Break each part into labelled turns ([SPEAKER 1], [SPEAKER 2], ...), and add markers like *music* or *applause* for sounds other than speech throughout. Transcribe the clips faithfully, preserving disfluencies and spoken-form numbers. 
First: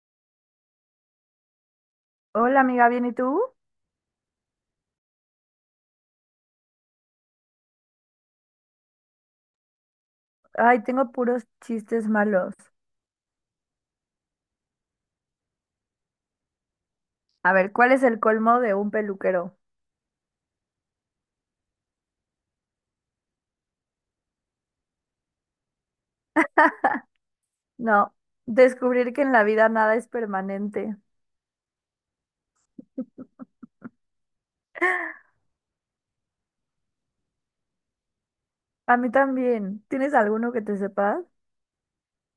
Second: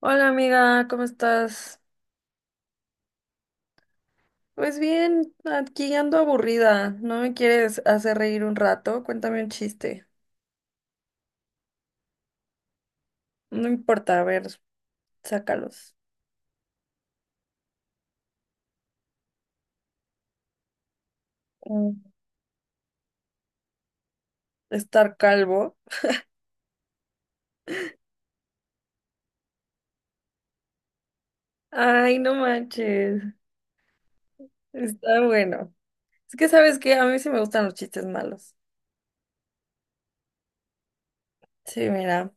[SPEAKER 1] Hola amiga, ¿cómo estás?
[SPEAKER 2] Hola amiga, ¿bien y tú?
[SPEAKER 1] Pues bien, aquí ando aburrida. ¿No me quieres hacer reír un rato? Cuéntame un chiste.
[SPEAKER 2] Ay, tengo puros chistes malos.
[SPEAKER 1] No importa, a ver, sácalos.
[SPEAKER 2] A ver, ¿cuál es el colmo de un peluquero?
[SPEAKER 1] Mm. Estar calvo.
[SPEAKER 2] *laughs* No, descubrir que en la vida nada es permanente.
[SPEAKER 1] Ay, no manches.
[SPEAKER 2] *laughs*
[SPEAKER 1] Está bueno. Es que sabes que a mí sí me gustan los chistes malos.
[SPEAKER 2] A mí también. ¿Tienes alguno que te sepas?
[SPEAKER 1] Sí, mira,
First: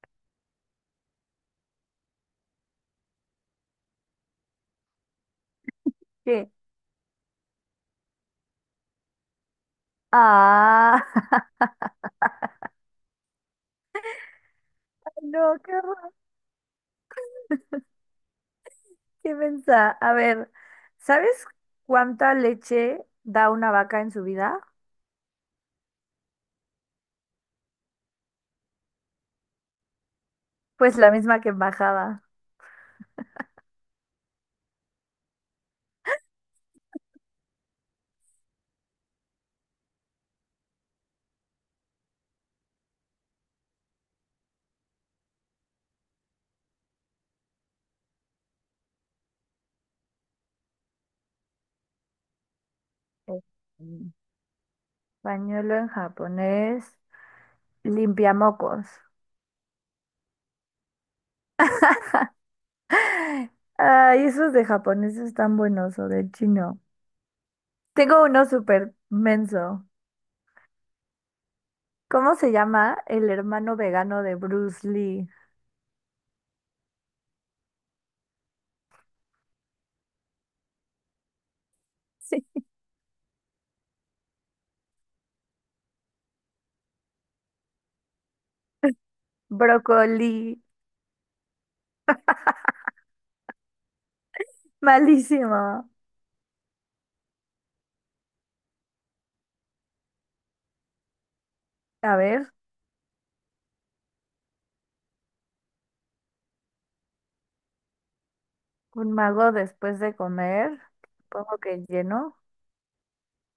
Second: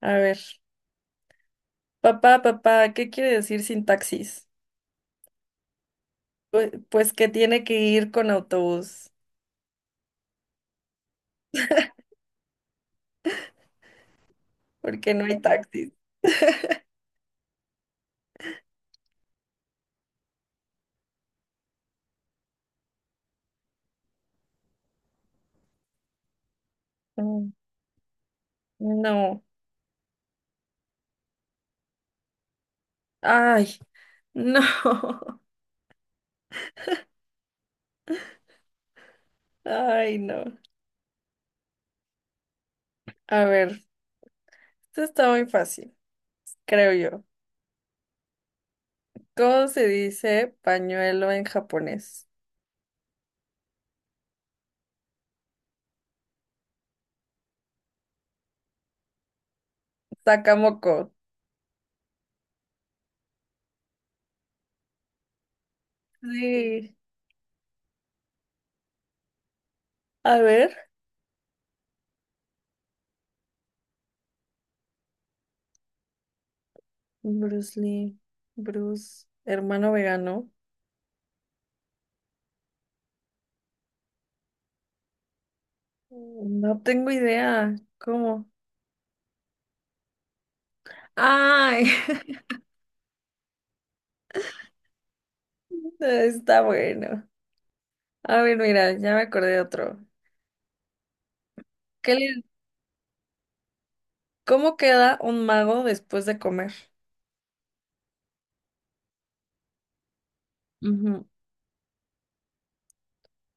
[SPEAKER 1] a ver. Papá, papá, ¿qué quiere decir sin taxis?
[SPEAKER 2] ¿Qué?
[SPEAKER 1] Pues, pues que tiene que ir con autobús,
[SPEAKER 2] Ah, *laughs*
[SPEAKER 1] porque no hay *laughs*
[SPEAKER 2] no, qué
[SPEAKER 1] taxis.
[SPEAKER 2] horror, qué mensa. A ver, ¿sabes cuánta leche da una vaca en su vida?
[SPEAKER 1] Mm. No.
[SPEAKER 2] Pues la misma que embajada.
[SPEAKER 1] Ay, no. *laughs* Ay, no. A ver, esto está muy fácil, creo yo. ¿Cómo se dice pañuelo en japonés?
[SPEAKER 2] Eh, Pañuelo en japonés, limpiamocos.
[SPEAKER 1] Sakamoko.
[SPEAKER 2] *laughs* Ay, esos de japoneses están buenos o del chino.
[SPEAKER 1] Sí.
[SPEAKER 2] Tengo uno súper menso.
[SPEAKER 1] A ver,
[SPEAKER 2] ¿Cómo se llama? El hermano vegano de Bruce Lee.
[SPEAKER 1] Bruce Lee, Bruce, hermano vegano.
[SPEAKER 2] Sí.
[SPEAKER 1] No tengo idea. ¿Cómo?
[SPEAKER 2] Brócoli.
[SPEAKER 1] Ay, *laughs*
[SPEAKER 2] Malísimo.
[SPEAKER 1] está bueno. A ver, mira, ya me acordé de otro. ¿Qué
[SPEAKER 2] A
[SPEAKER 1] le-
[SPEAKER 2] ver,
[SPEAKER 1] ¿Cómo queda un mago después de comer?
[SPEAKER 2] un mago después de comer.
[SPEAKER 1] Ujú.
[SPEAKER 2] Supongo que lleno.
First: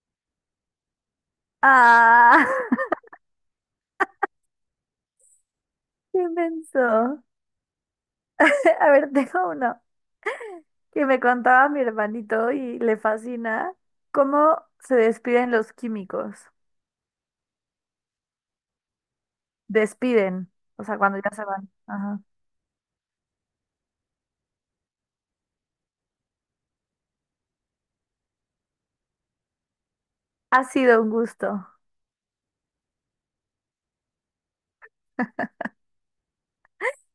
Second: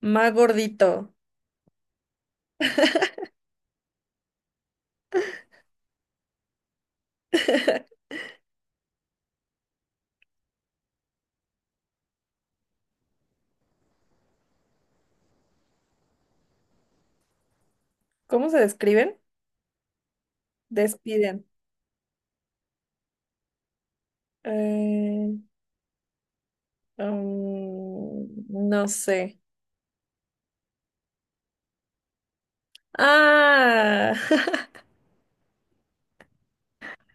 [SPEAKER 1] Más gordito.
[SPEAKER 2] Ah, *laughs* qué menso.
[SPEAKER 1] *laughs*
[SPEAKER 2] *laughs* A ver, tengo uno que me contaba mi hermanito y le fascina. ¿Cómo se despiden los químicos?
[SPEAKER 1] ¿Cómo se describen?
[SPEAKER 2] Despiden. O sea, cuando ya se
[SPEAKER 1] Despiden.
[SPEAKER 2] van. Ajá.
[SPEAKER 1] Eh, um, no sé.
[SPEAKER 2] Ha sido un gusto.
[SPEAKER 1] Ah,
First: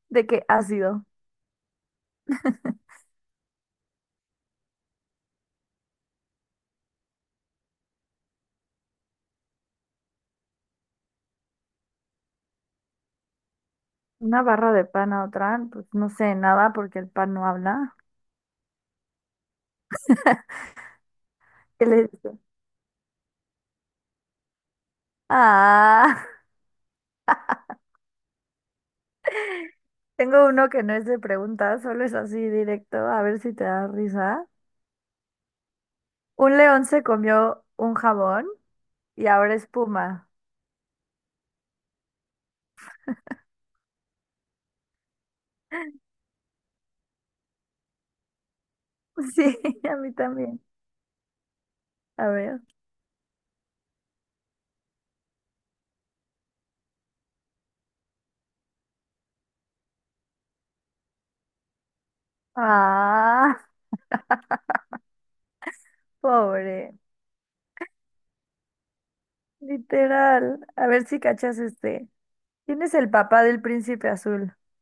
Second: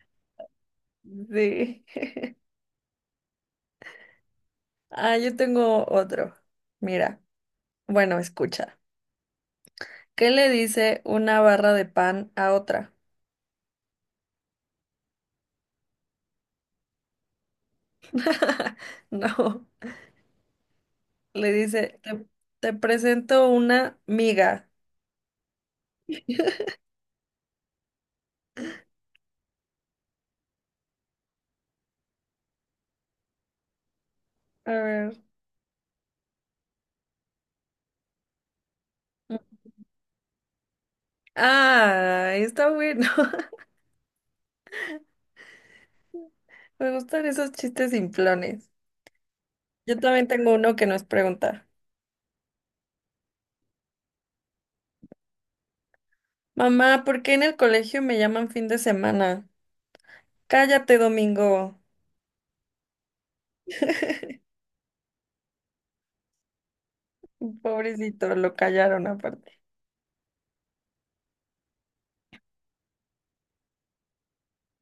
[SPEAKER 2] ¿De qué ha sido?
[SPEAKER 1] *laughs* sí. Ah, yo tengo otro. Mira, bueno, escucha. ¿Qué le dice una barra de pan a otra?
[SPEAKER 2] Una barra de pan a otra, pues no sé nada porque el pan no habla.
[SPEAKER 1] *laughs* No, le
[SPEAKER 2] ¿Qué
[SPEAKER 1] dice,
[SPEAKER 2] le
[SPEAKER 1] te,
[SPEAKER 2] dice?
[SPEAKER 1] te presento una miga.
[SPEAKER 2] Ah, *laughs* tengo uno que no es de preguntas, solo es así directo, a ver si te da risa.
[SPEAKER 1] A ver.
[SPEAKER 2] Un león se comió un jabón y ahora espuma.
[SPEAKER 1] Ah, está bueno. *laughs* Me gustan esos chistes simplones.
[SPEAKER 2] *laughs* Sí, a
[SPEAKER 1] Yo
[SPEAKER 2] mí
[SPEAKER 1] también tengo
[SPEAKER 2] también.
[SPEAKER 1] uno que nos pregunta.
[SPEAKER 2] A ver.
[SPEAKER 1] Mamá, ¿por qué en el colegio me llaman fin de semana? Cállate, Domingo.
[SPEAKER 2] Ah, pobre.
[SPEAKER 1] Pobrecito, lo callaron aparte.
[SPEAKER 2] Literal. A ver si cachas este. ¿Quién es el papá del príncipe azul? *laughs*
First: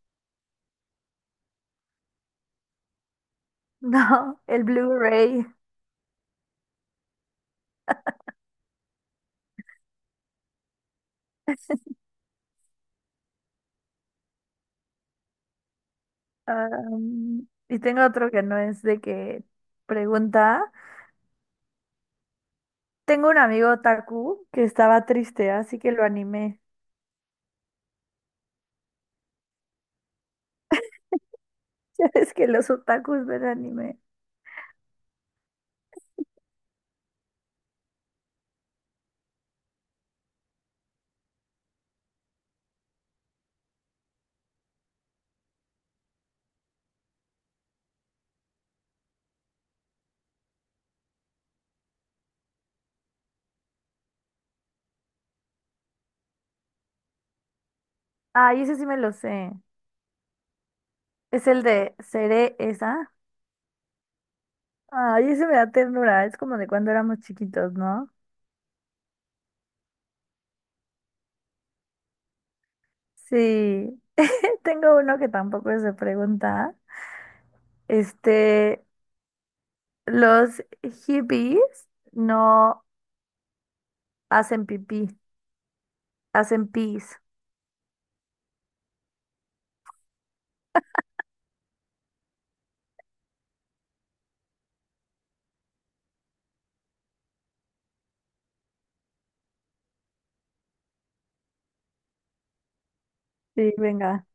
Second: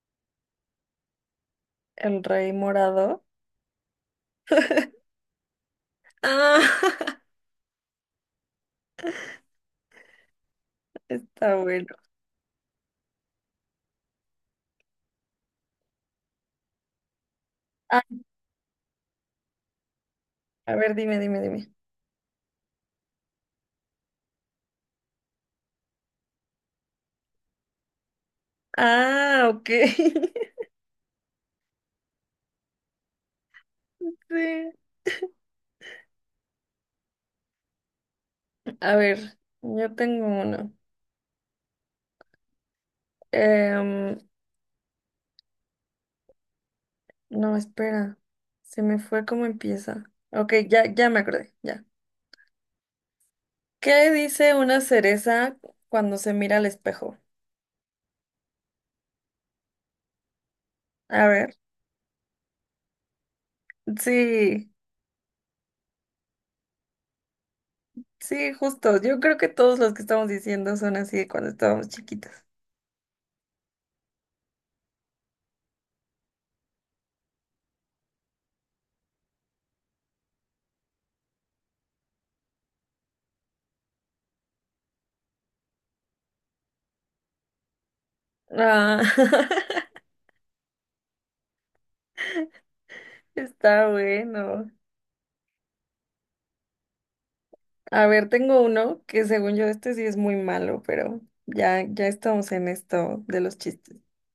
[SPEAKER 1] El rey morado.
[SPEAKER 2] No, el Blu-ray.
[SPEAKER 1] Ah, *laughs* está bueno.
[SPEAKER 2] Am, y
[SPEAKER 1] Ah,
[SPEAKER 2] tengo otro que no es de que pregunta.
[SPEAKER 1] a ver, dime, dime, dime.
[SPEAKER 2] Tengo un amigo otaku que estaba triste, así que lo animé. *laughs*
[SPEAKER 1] Ah, ok. *laughs*
[SPEAKER 2] Ya ves que los otakus ven anime.
[SPEAKER 1] Sí. A ver, yo tengo uno. Em, no, espera. Se me fue cómo empieza. Ok, ya, ya me acordé, ya. ¿Qué dice una cereza cuando se mira al espejo?
[SPEAKER 2] Ay, ese sí me lo sé.
[SPEAKER 1] A
[SPEAKER 2] Es
[SPEAKER 1] ver.
[SPEAKER 2] el de Seré esa.
[SPEAKER 1] Sí,
[SPEAKER 2] Ay, ese me da ternura. Es como de cuando éramos chiquitos, ¿no?
[SPEAKER 1] sí, justo. Yo creo que todos los que estamos diciendo son así de cuando estábamos chiquitos.
[SPEAKER 2] Sí. *laughs* Tengo uno que tampoco es de pregunta. Este, los hippies no hacen pipí, hacen pis.
[SPEAKER 1] Ah, *laughs* está bueno. A ver, tengo uno que según yo este sí es muy malo, pero ya, ya estamos en esto de los
[SPEAKER 2] Sí,
[SPEAKER 1] chistes.
[SPEAKER 2] venga.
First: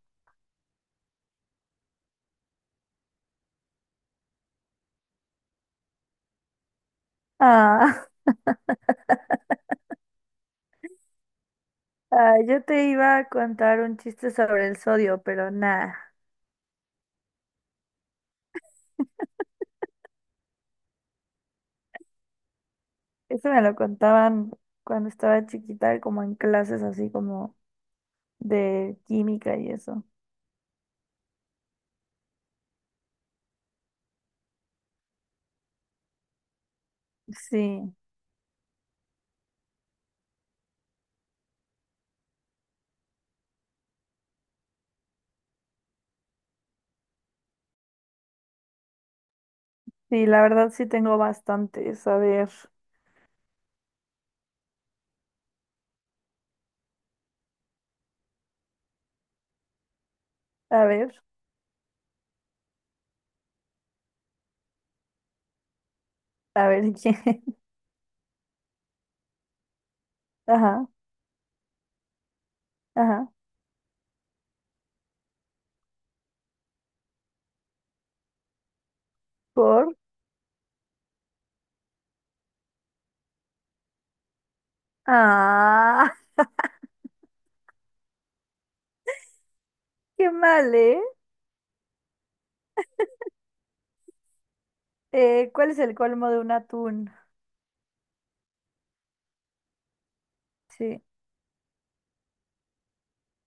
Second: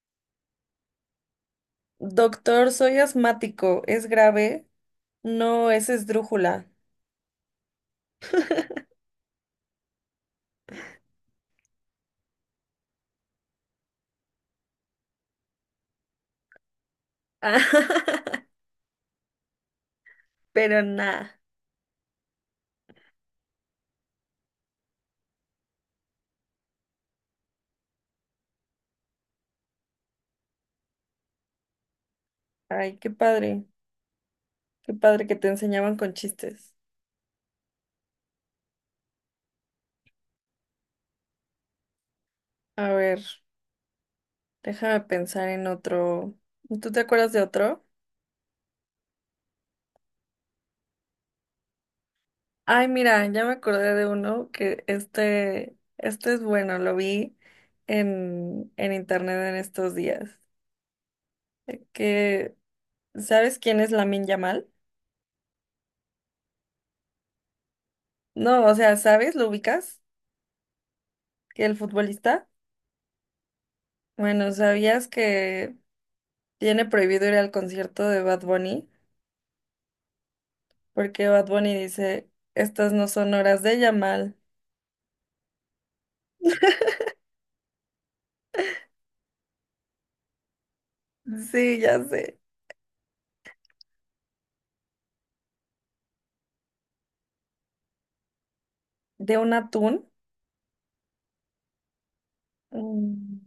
[SPEAKER 1] Doctor, soy asmático, ¿es grave? No, es esdrújula.
[SPEAKER 2] Ah. Ah, yo te iba a contar un chiste sobre el sodio, pero nada.
[SPEAKER 1] *laughs* Pero nada.
[SPEAKER 2] Eso me lo contaban cuando estaba chiquita, como en clases así como de química y eso.
[SPEAKER 1] Ay, qué padre, qué padre que te enseñaban con chistes.
[SPEAKER 2] Sí,
[SPEAKER 1] A ver, déjame pensar en otro. ¿Tú te acuerdas de otro?
[SPEAKER 2] sí, la verdad sí tengo bastantes. A ver,
[SPEAKER 1] Ay, mira, ya me acordé de uno que este, este es bueno, lo vi en, en internet en estos días.
[SPEAKER 2] a ver,
[SPEAKER 1] eh, Que, ¿sabes quién es Lamin Yamal?
[SPEAKER 2] a ver *laughs* quién.
[SPEAKER 1] No, o sea, ¿sabes? ¿Lo ubicas?
[SPEAKER 2] Ajá,
[SPEAKER 1] ¿Que el futbolista?
[SPEAKER 2] ajá.
[SPEAKER 1] Bueno, ¿sabías que tiene prohibido ir al concierto de Bad Bunny?
[SPEAKER 2] Por.
[SPEAKER 1] Porque Bad Bunny dice, estas no son horas de Yamal.
[SPEAKER 2] Ah, *laughs* qué mal, ¿eh?
[SPEAKER 1] Sí, ya sé.
[SPEAKER 2] Eh, ¿cuál es el colmo de un atún?
[SPEAKER 1] ¿De un atún?
[SPEAKER 2] Sí,
[SPEAKER 1] Mm,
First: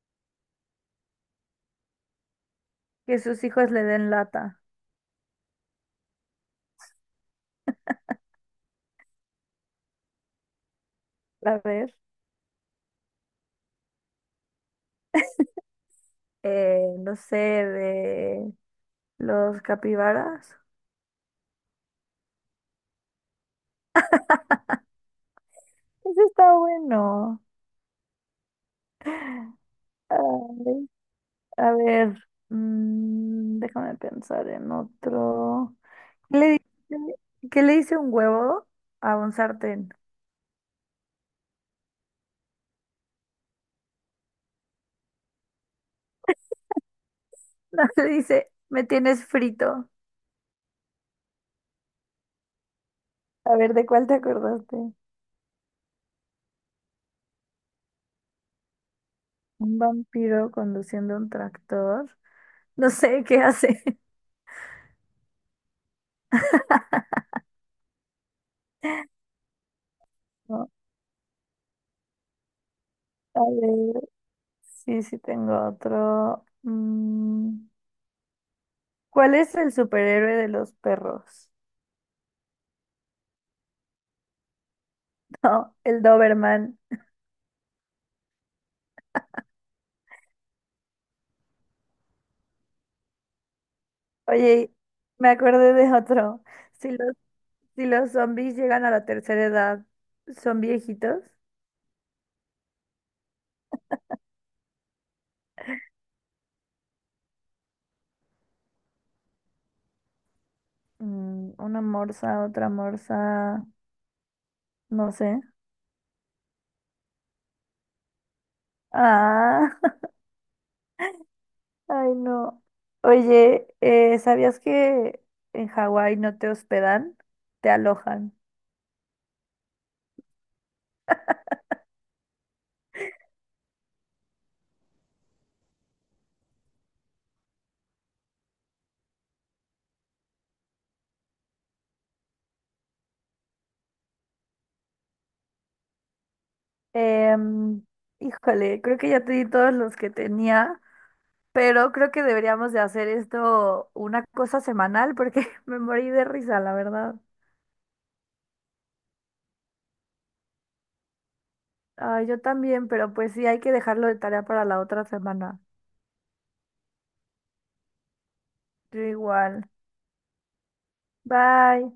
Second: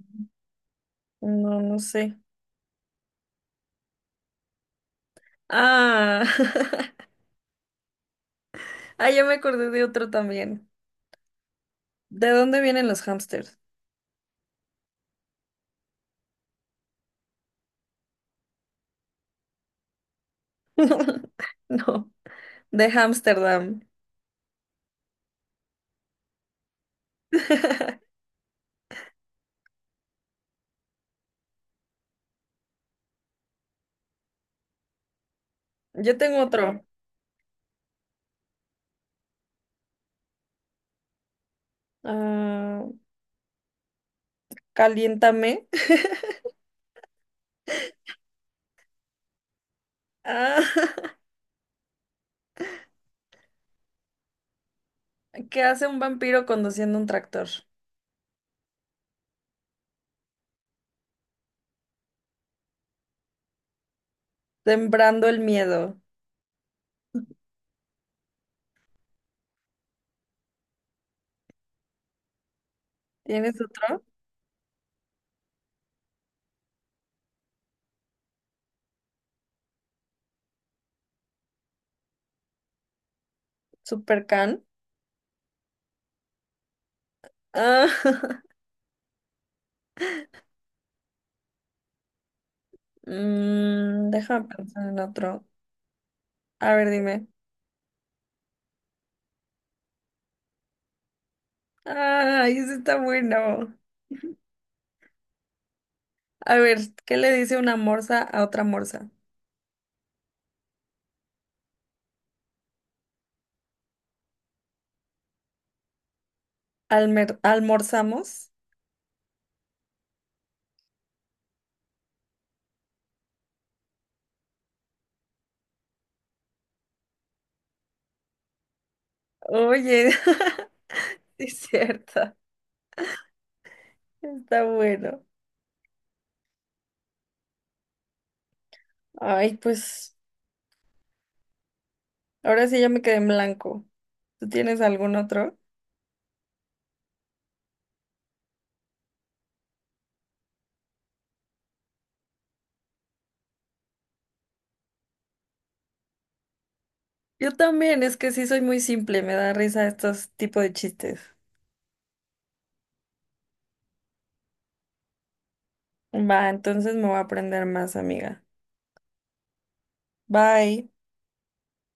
[SPEAKER 1] no, no sé.
[SPEAKER 2] que sus hijos le den lata.
[SPEAKER 1] Ah. *laughs* Ah, ya me acordé de otro también.
[SPEAKER 2] A ver,
[SPEAKER 1] ¿De dónde vienen los hámsters?
[SPEAKER 2] eh, no sé, de los capibaras.
[SPEAKER 1] *laughs* No, de Ámsterdam.
[SPEAKER 2] Eso está bueno.
[SPEAKER 1] *laughs*
[SPEAKER 2] Ay, a ver, mm, déjame pensar en otro.
[SPEAKER 1] Yo
[SPEAKER 2] ¿Qué
[SPEAKER 1] tengo
[SPEAKER 2] le
[SPEAKER 1] otro.
[SPEAKER 2] dice, qué le dice un huevo a un sartén? *laughs*
[SPEAKER 1] Ah, caliéntame. *laughs*
[SPEAKER 2] No, le dice, me tienes frito.
[SPEAKER 1] Ah,
[SPEAKER 2] A ver, ¿de cuál te acordaste?
[SPEAKER 1] *laughs* ¿qué hace un vampiro conduciendo un tractor?
[SPEAKER 2] Un vampiro conduciendo un tractor. No sé qué hace. *laughs*
[SPEAKER 1] Sembrando el miedo.
[SPEAKER 2] No, a
[SPEAKER 1] ¿Tienes otro?
[SPEAKER 2] ver, sí, sí tengo otro. Mm, ¿cuál es el superhéroe de los perros?
[SPEAKER 1] Supercan.
[SPEAKER 2] *laughs* No, el Doberman.
[SPEAKER 1] Ah, *laughs* mm, déjame
[SPEAKER 2] Oye,
[SPEAKER 1] pensar en
[SPEAKER 2] me
[SPEAKER 1] otro.
[SPEAKER 2] acordé de otro.
[SPEAKER 1] A ver,
[SPEAKER 2] Si los,
[SPEAKER 1] dime.
[SPEAKER 2] si los zombies llegan a la tercera edad, ¿son viejitos?
[SPEAKER 1] Ay, ese está bueno. A ver, ¿qué le dice una morsa a otra morsa?
[SPEAKER 2] Mm, una morsa, otra morsa, no sé.
[SPEAKER 1] ¿Almer- ¿Almorzamos?
[SPEAKER 2] Ah, *laughs* ay no. Oye, eh, ¿sabías que en Hawái no te hospedan? Te alojan.
[SPEAKER 1] Oye, *laughs* sí es cierto. Está bueno. Ay, pues ahora sí ya me quedé en blanco. ¿Tú tienes algún otro?
[SPEAKER 2] Em, híjole, creo que ya te di todos los que tenía, pero creo que deberíamos de hacer esto una cosa semanal porque *laughs* me morí de risa, la verdad.
[SPEAKER 1] Yo también, es que sí soy muy simple, me da risa estos tipos de chistes.
[SPEAKER 2] Ay, yo también, pero pues sí, hay que dejarlo de tarea para la otra semana.
[SPEAKER 1] Va, entonces me voy a aprender más, amiga.
[SPEAKER 2] Yo igual.
[SPEAKER 1] Bye.
[SPEAKER 2] Bye.